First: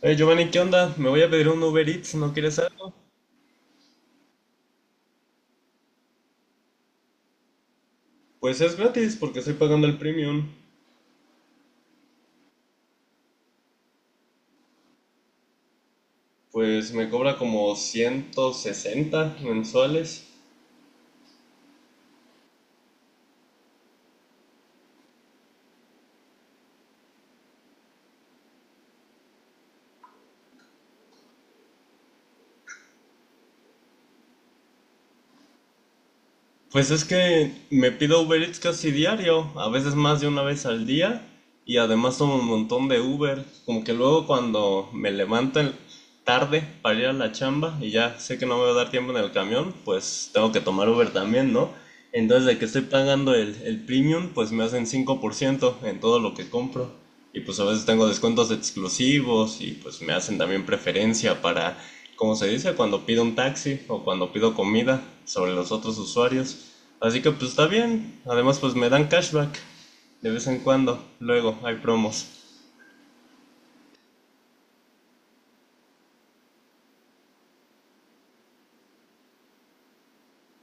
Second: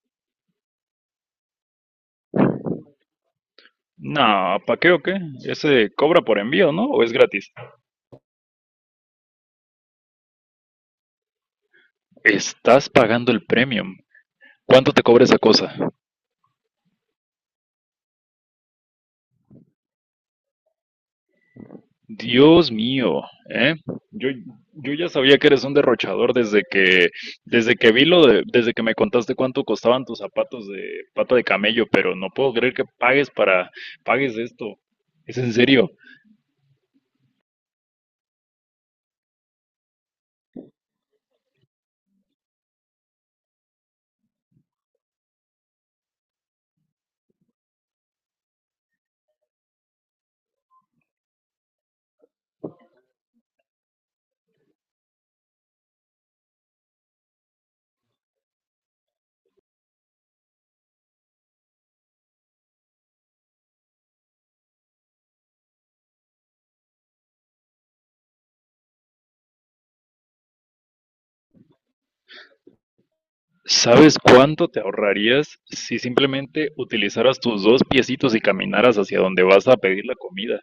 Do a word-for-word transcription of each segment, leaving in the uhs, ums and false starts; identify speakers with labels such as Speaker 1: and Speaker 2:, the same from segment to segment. Speaker 1: Hey Giovanni, ¿qué onda? Me voy a pedir un Uber Eats, ¿no quieres algo?
Speaker 2: No, ¿pa' qué o qué? Ese cobra por envío, ¿no? ¿O es gratis?
Speaker 1: Pues es gratis porque estoy pagando el premium.
Speaker 2: Estás pagando el premium. ¿Cuánto te cobra esa cosa?
Speaker 1: Pues me cobra como ciento sesenta mensuales.
Speaker 2: Dios mío, ¿eh? Yo, yo ya sabía que eres un derrochador desde que, desde que vi lo de, desde que me contaste cuánto costaban tus zapatos de pata de camello, pero no puedo creer que pagues para, pagues esto. ¿Es en serio?
Speaker 1: Pues es que me pido Uber Eats casi diario, a veces más de una vez al día, y además tomo un montón de Uber, como que luego cuando me levanto en- tarde para ir a la chamba y ya sé que no me va a dar tiempo en el camión, pues tengo que tomar Uber también, ¿no? Entonces de que estoy pagando el, el premium, pues me hacen cinco por ciento en todo lo que compro. Y pues a veces tengo descuentos exclusivos y pues me hacen también preferencia para como se dice, cuando pido un taxi o cuando pido comida sobre los otros usuarios. Así que pues está bien. Además pues me dan cashback de vez en cuando. Luego hay promos.
Speaker 2: ¿Sabes cuánto te ahorrarías si simplemente utilizaras tus dos piecitos y caminaras hacia donde vas a pedir la comida?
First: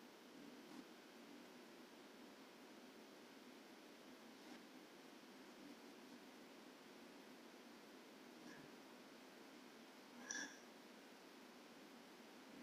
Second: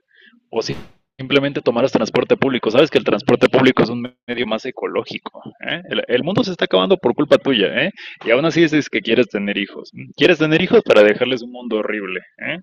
Speaker 2: O si simplemente tomaras transporte público. Sabes que el transporte público es un medio más ecológico, ¿eh? El, el mundo se está acabando por culpa tuya, ¿eh? Y aún así dices que quieres tener hijos. ¿Quieres tener hijos para dejarles un mundo horrible? ¿Eh?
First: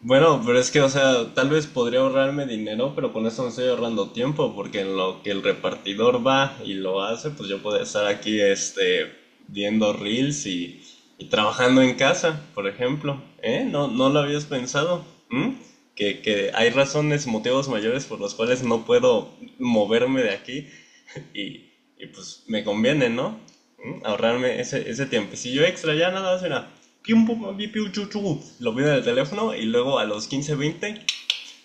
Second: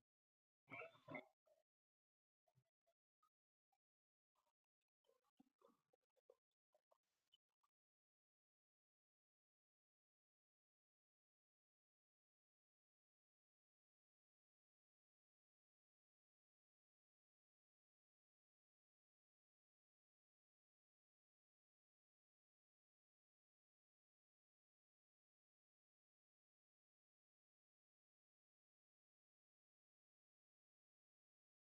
Speaker 1: Bueno, pero es que, o sea, tal vez podría ahorrarme dinero, pero con eso me estoy ahorrando tiempo, porque en lo que el repartidor va y lo hace, pues yo puedo estar aquí, este, viendo reels y, y trabajando en casa, por ejemplo. ¿Eh? No, no lo habías pensado. ¿Mm? Que, que hay razones, motivos mayores por los cuales no puedo moverme de aquí. Y, y pues me conviene, ¿no? ¿Mm? Ahorrarme ese, ese tiempecillo extra, ya nada más era. Pium, pum, pum, piu, chu, chu. Lo pido en el teléfono y luego a los quince veinte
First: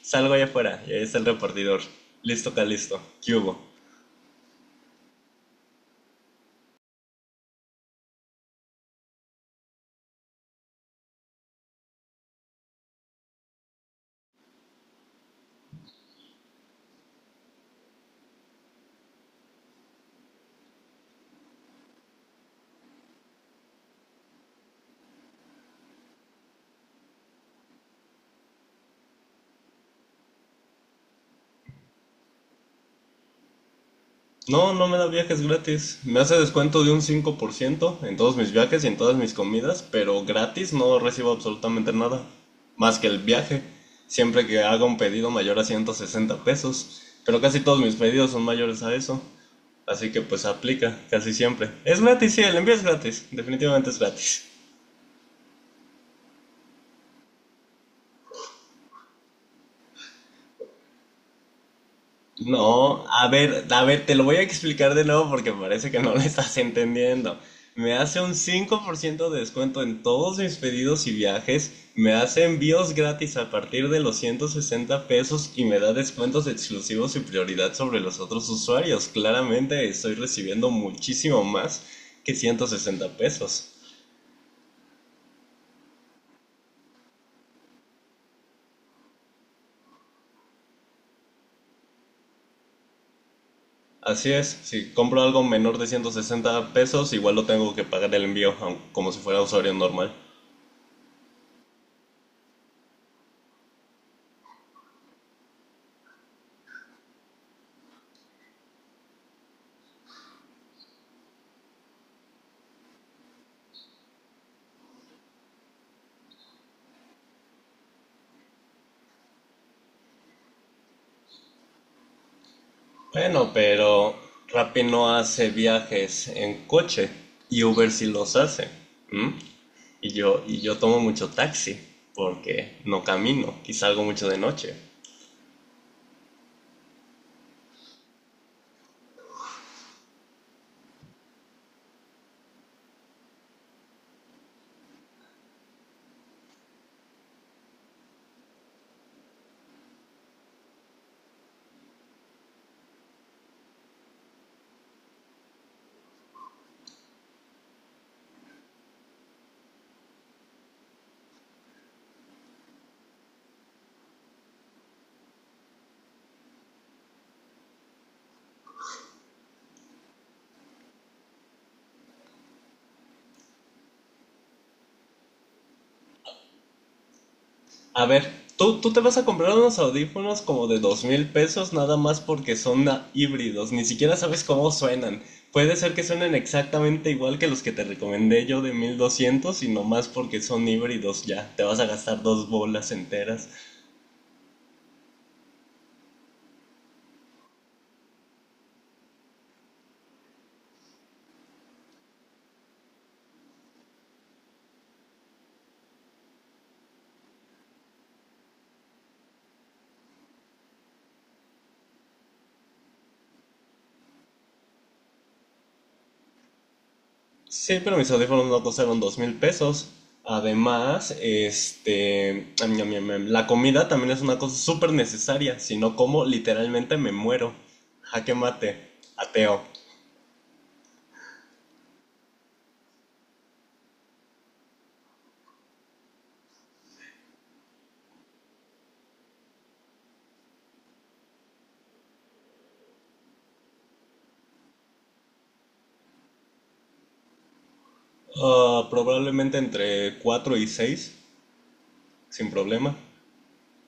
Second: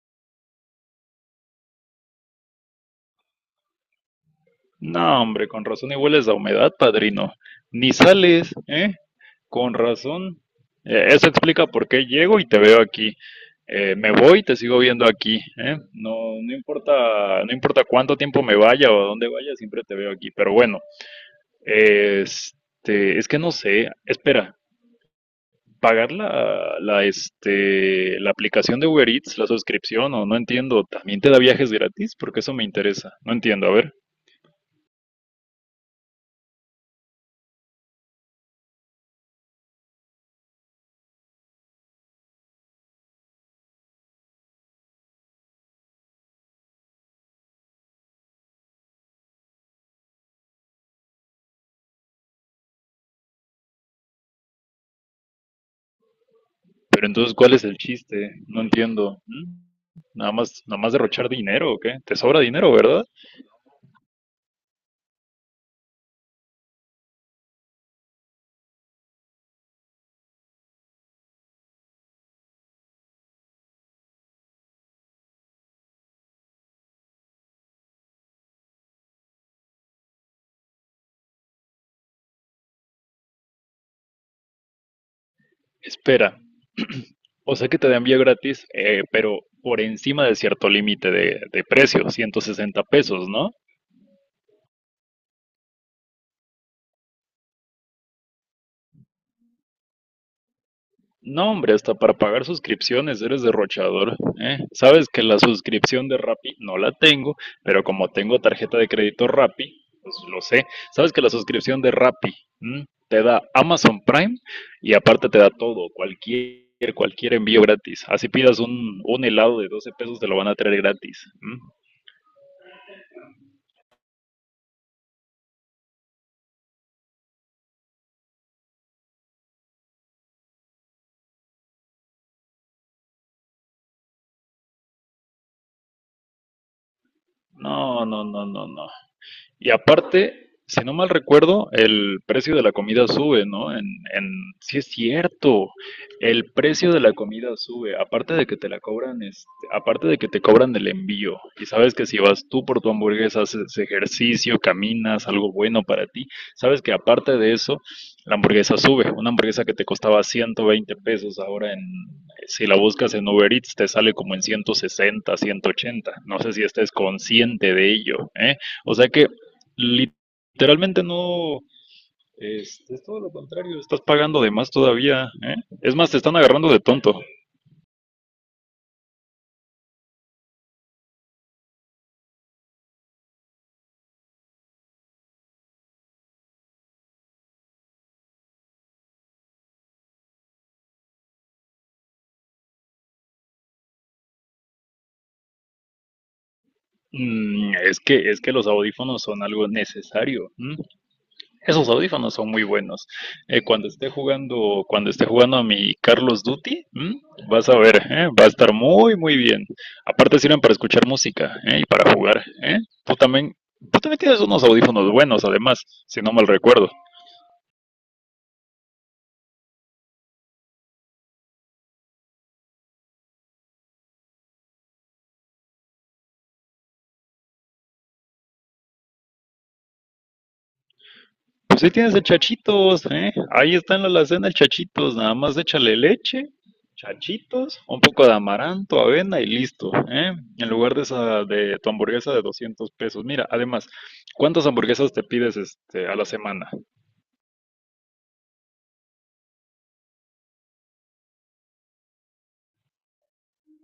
Speaker 1: salgo allá afuera y ahí está el repartidor. Listo, acá listo. ¿Qué hubo?
Speaker 2: No, hombre, con razón y hueles a humedad, padrino. Ni sales, ¿eh? Con razón. Eh, eso explica por qué llego y te veo aquí. Eh, me voy y te sigo viendo aquí, ¿eh? No, no importa, no importa cuánto tiempo me vaya o a dónde vaya, siempre te veo aquí. Pero bueno, este, es que no sé. Espera, pagar la, la, este, la aplicación de Uber Eats, la suscripción, o no entiendo. ¿También te da viajes gratis? Porque eso me interesa. No entiendo, a ver.
Speaker 1: No, no me da viajes gratis. Me hace descuento de un cinco por ciento en todos mis viajes y en todas mis comidas, pero gratis no recibo absolutamente nada. Más que el viaje. Siempre que haga un pedido mayor a ciento sesenta pesos. Pero casi todos mis pedidos son mayores a eso. Así que pues aplica casi siempre. Es gratis, sí, el envío es gratis. Definitivamente es gratis.
Speaker 2: Pero entonces, ¿cuál es el chiste? No entiendo. ¿Mm? Nada más, nada más derrochar dinero, ¿o qué? ¿Te sobra dinero,
Speaker 1: No,
Speaker 2: verdad?
Speaker 1: a ver, a ver, te lo voy a explicar de nuevo porque parece que no lo estás entendiendo. Me hace un cinco por ciento de descuento en todos mis pedidos y viajes. Me hace envíos gratis a partir de los ciento sesenta pesos y me da descuentos exclusivos y prioridad sobre los otros usuarios. Claramente estoy recibiendo muchísimo más que ciento sesenta pesos.
Speaker 2: Espera, o sea que te dan envío gratis, eh, pero por encima de cierto límite de, de precio, ciento sesenta pesos, ¿no?
Speaker 1: Así es, si compro algo menor de ciento sesenta pesos, igual lo tengo que pagar el envío, aun- como si fuera usuario normal.
Speaker 2: No, hombre, hasta para pagar suscripciones eres derrochador, ¿eh? Sabes que la suscripción de Rappi no la tengo, pero como tengo tarjeta de crédito Rappi, pues lo sé. Sabes que la suscripción de Rappi, ¿m?, te da Amazon Prime y aparte te da todo, cualquier, cualquier envío gratis. Así pidas un, un helado de doce pesos, te lo van a traer gratis. ¿M?
Speaker 1: Bueno, pero Rappi no hace viajes en coche y Uber sí los hace. ¿M? Y yo, y yo tomo mucho taxi porque no camino, quizá algo mucho de noche.
Speaker 2: No, no, no, no, no. Y aparte, si no mal recuerdo, el precio de la comida sube, ¿no? En, en, sí es cierto, el precio de la comida sube, aparte de que te la cobran, este, aparte de que te cobran el envío, y sabes que si vas tú por tu hamburguesa, haces ejercicio, caminas, algo bueno para ti, sabes que aparte de eso, la hamburguesa sube, una hamburguesa que te costaba ciento veinte pesos, ahora en, si la buscas en Uber Eats, te sale como en ciento sesenta, ciento ochenta, no sé si estés consciente de ello, ¿eh? O sea que literalmente no, es, es todo lo contrario, estás pagando de más todavía, ¿eh? Es más, te están agarrando de tonto.
Speaker 1: A ver, tú, tú te vas a comprar unos audífonos como de dos mil pesos nada más porque son na- híbridos, ni siquiera sabes cómo suenan. Puede ser que suenen exactamente igual que los que te recomendé yo de mil doscientos y nomás porque son híbridos ya, te vas a gastar dos bolas enteras.
Speaker 2: Mm, es que, es que los audífonos son algo necesario. ¿M? Esos audífonos son muy buenos. Eh, cuando esté jugando, cuando esté jugando a mi Carlos Duty, ¿m?, vas a ver, ¿eh?, va a estar muy, muy bien. Aparte sirven para escuchar música, ¿eh?, y para jugar, ¿eh? Tú también, tú también tienes unos audífonos buenos, además, si no mal recuerdo.
Speaker 1: Sí, pero mis audífonos no costaron dos mil pesos. Además, este, am, am, am, am, la comida también es una cosa súper necesaria, si no como literalmente me muero. Jaque mate, ateo.
Speaker 2: Pues ahí tienes el Chachitos, ¿eh? Ahí está en la alacena el Chachitos, nada más échale leche, Chachitos, un poco de amaranto, avena y listo, ¿eh? En lugar de esa de tu hamburguesa de doscientos pesos. Mira, además, ¿cuántas hamburguesas te pides este a la semana?
Speaker 1: Ah, probablemente entre cuatro y seis sin problema.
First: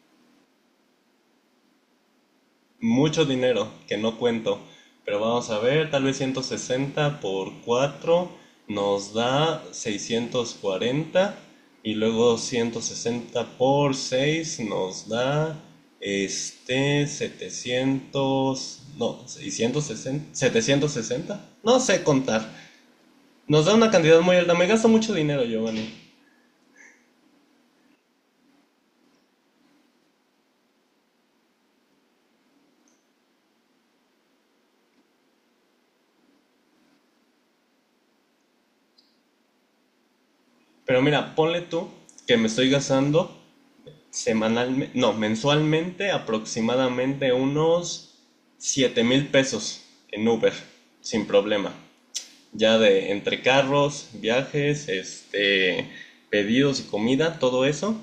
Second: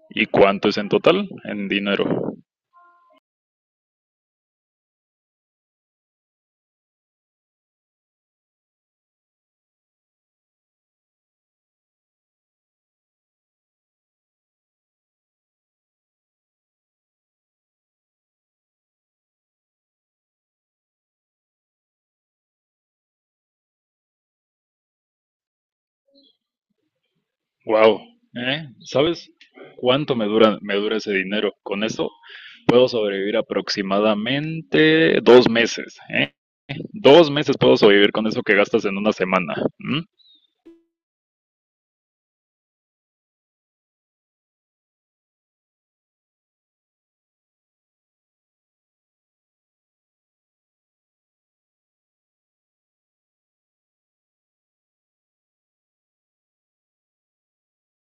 Speaker 2: ¿Y cuánto es en total en dinero?
Speaker 1: Mucho dinero que no cuento, pero vamos a ver, tal vez ciento sesenta por cuatro nos da seiscientos cuarenta y luego ciento sesenta por seis nos da este setecientos no, seiscientos sesenta setecientos sesenta. No sé contar. Nos da una cantidad muy alta. Me gasto mucho dinero, Giovanni.
Speaker 2: Wow, ¿eh? ¿Sabes cuánto me dura me dura ese dinero? Con eso puedo sobrevivir aproximadamente dos meses, ¿eh? Dos meses puedo sobrevivir con eso que gastas en una semana. ¿M?
Speaker 1: Pero mira, ponle tú que me estoy gastando semanalmente, no, mensualmente aproximadamente unos siete mil pesos en Uber, sin problema. Ya de entre carros, viajes, este, pedidos y comida, todo eso.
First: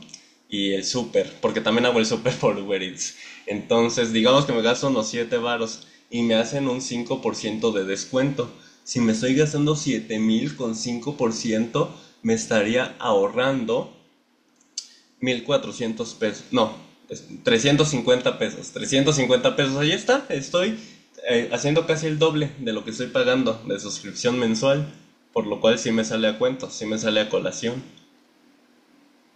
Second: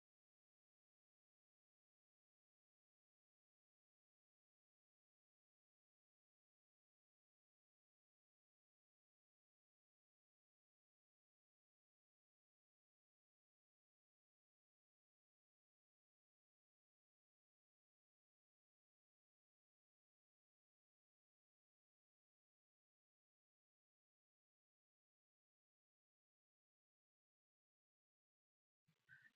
Speaker 1: Y el súper, porque también hago el súper por Uber Eats. Entonces, digamos que me gasto unos siete varos y me hacen un cinco por ciento de descuento. Si me estoy gastando siete mil con cinco por ciento me estaría ahorrando mil cuatrocientos pesos. No, es trescientos cincuenta pesos. Trescientos cincuenta pesos, ahí está. Estoy eh, haciendo casi el doble de lo que estoy pagando de suscripción mensual. Por lo cual sí me sale a cuento, sí me sale a colación.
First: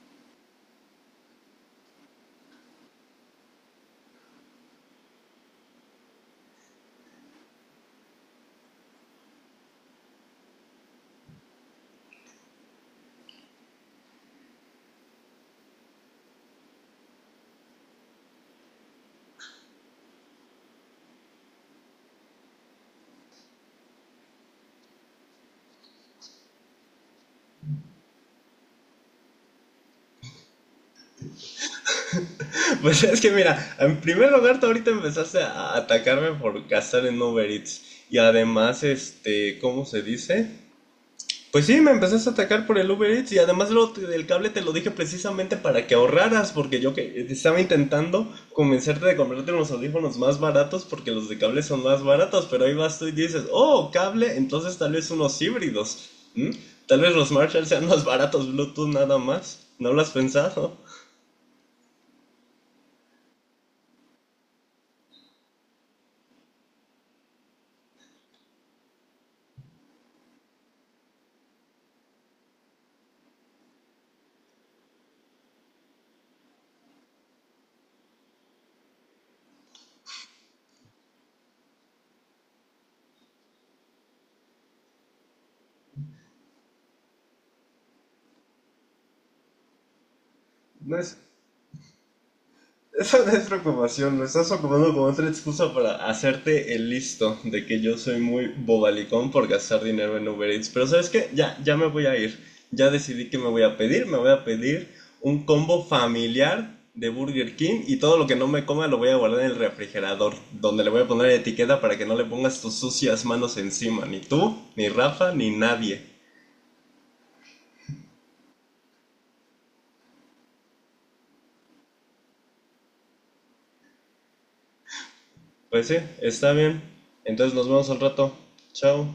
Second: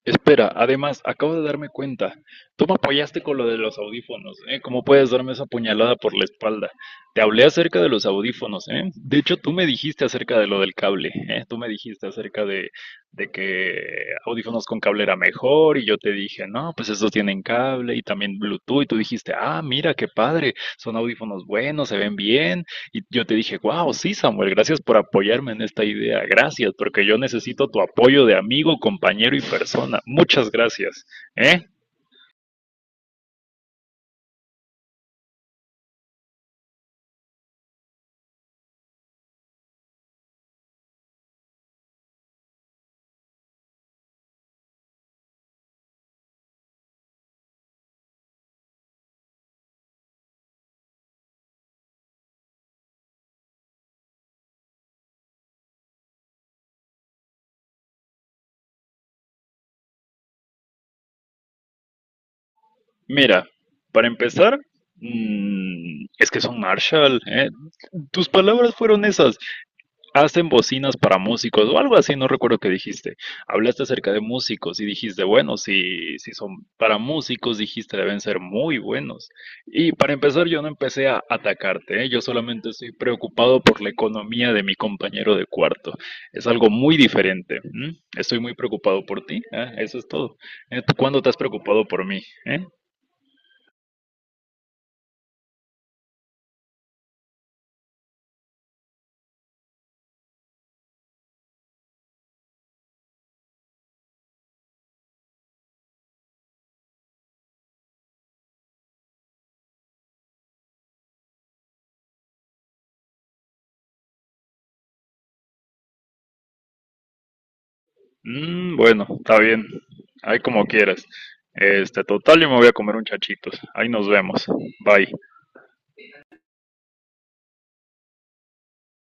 Speaker 2: Espera, además, acabo de darme cuenta. Tú me apoyaste con lo de los audífonos, ¿eh? ¿Cómo puedes darme esa puñalada por la espalda? Te hablé acerca de los audífonos, ¿eh? De hecho, tú me dijiste acerca de lo del cable, ¿eh? Tú me dijiste acerca de, de que audífonos con cable era mejor y yo te dije, no, pues estos tienen cable y también Bluetooth, y tú dijiste, ah, mira, qué padre, son audífonos buenos, se ven bien, y yo te dije, wow, sí, Samuel, gracias por apoyarme en esta idea. Gracias, porque yo necesito tu apoyo de amigo, compañero y persona. Muchas gracias. ¿Eh?
Speaker 1: Pues es que mira, en primer lugar tú ahorita empezaste a atacarme por gastar en Uber Eats. Y además, este, ¿cómo se dice? Pues sí, me empezaste a atacar por el Uber Eats y además lo, del cable te lo dije precisamente para que ahorraras, porque yo que estaba intentando convencerte de comprarte unos audífonos más baratos porque los de cable son más baratos, pero ahí vas tú y dices, oh, cable, entonces tal vez unos híbridos. ¿M? Tal vez los Marshall sean más baratos, Bluetooth nada más. ¿No lo has pensado?
Speaker 2: Mira, para empezar, mm, es que son Marshall, ¿eh? Tus palabras fueron esas. Hacen bocinas para músicos o algo así, no recuerdo qué dijiste. Hablaste acerca de músicos y dijiste, bueno, si, si son para músicos, dijiste, deben ser muy buenos. Y para empezar, yo no empecé a atacarte, ¿eh? Yo solamente estoy preocupado por la economía de mi compañero de cuarto. Es algo muy diferente. ¿M? Estoy muy preocupado por ti, ¿eh? Eso es todo. ¿Eh? ¿Tú
Speaker 1: No es,
Speaker 2: cuándo te has preocupado por mí? ¿Eh?
Speaker 1: Esa no es preocupación, lo estás ocupando como otra excusa para hacerte el listo de que yo soy muy bobalicón por gastar dinero en Uber Eats. Pero ¿sabes qué? Ya, ya me voy a ir. Ya decidí que me voy a pedir. Me voy a pedir un combo familiar de Burger King y todo lo que no me coma lo voy a guardar en el refrigerador, donde le voy a poner etiqueta para que no le pongas tus sucias manos encima. Ni tú, ni Rafa, ni nadie.
Speaker 2: Mm, bueno, está bien. Ahí como quieras. Este, total, yo me voy a comer un chachitos. Ahí nos vemos. Bye.
Speaker 1: Pues sí, está bien. Entonces nos vemos al rato. Chao.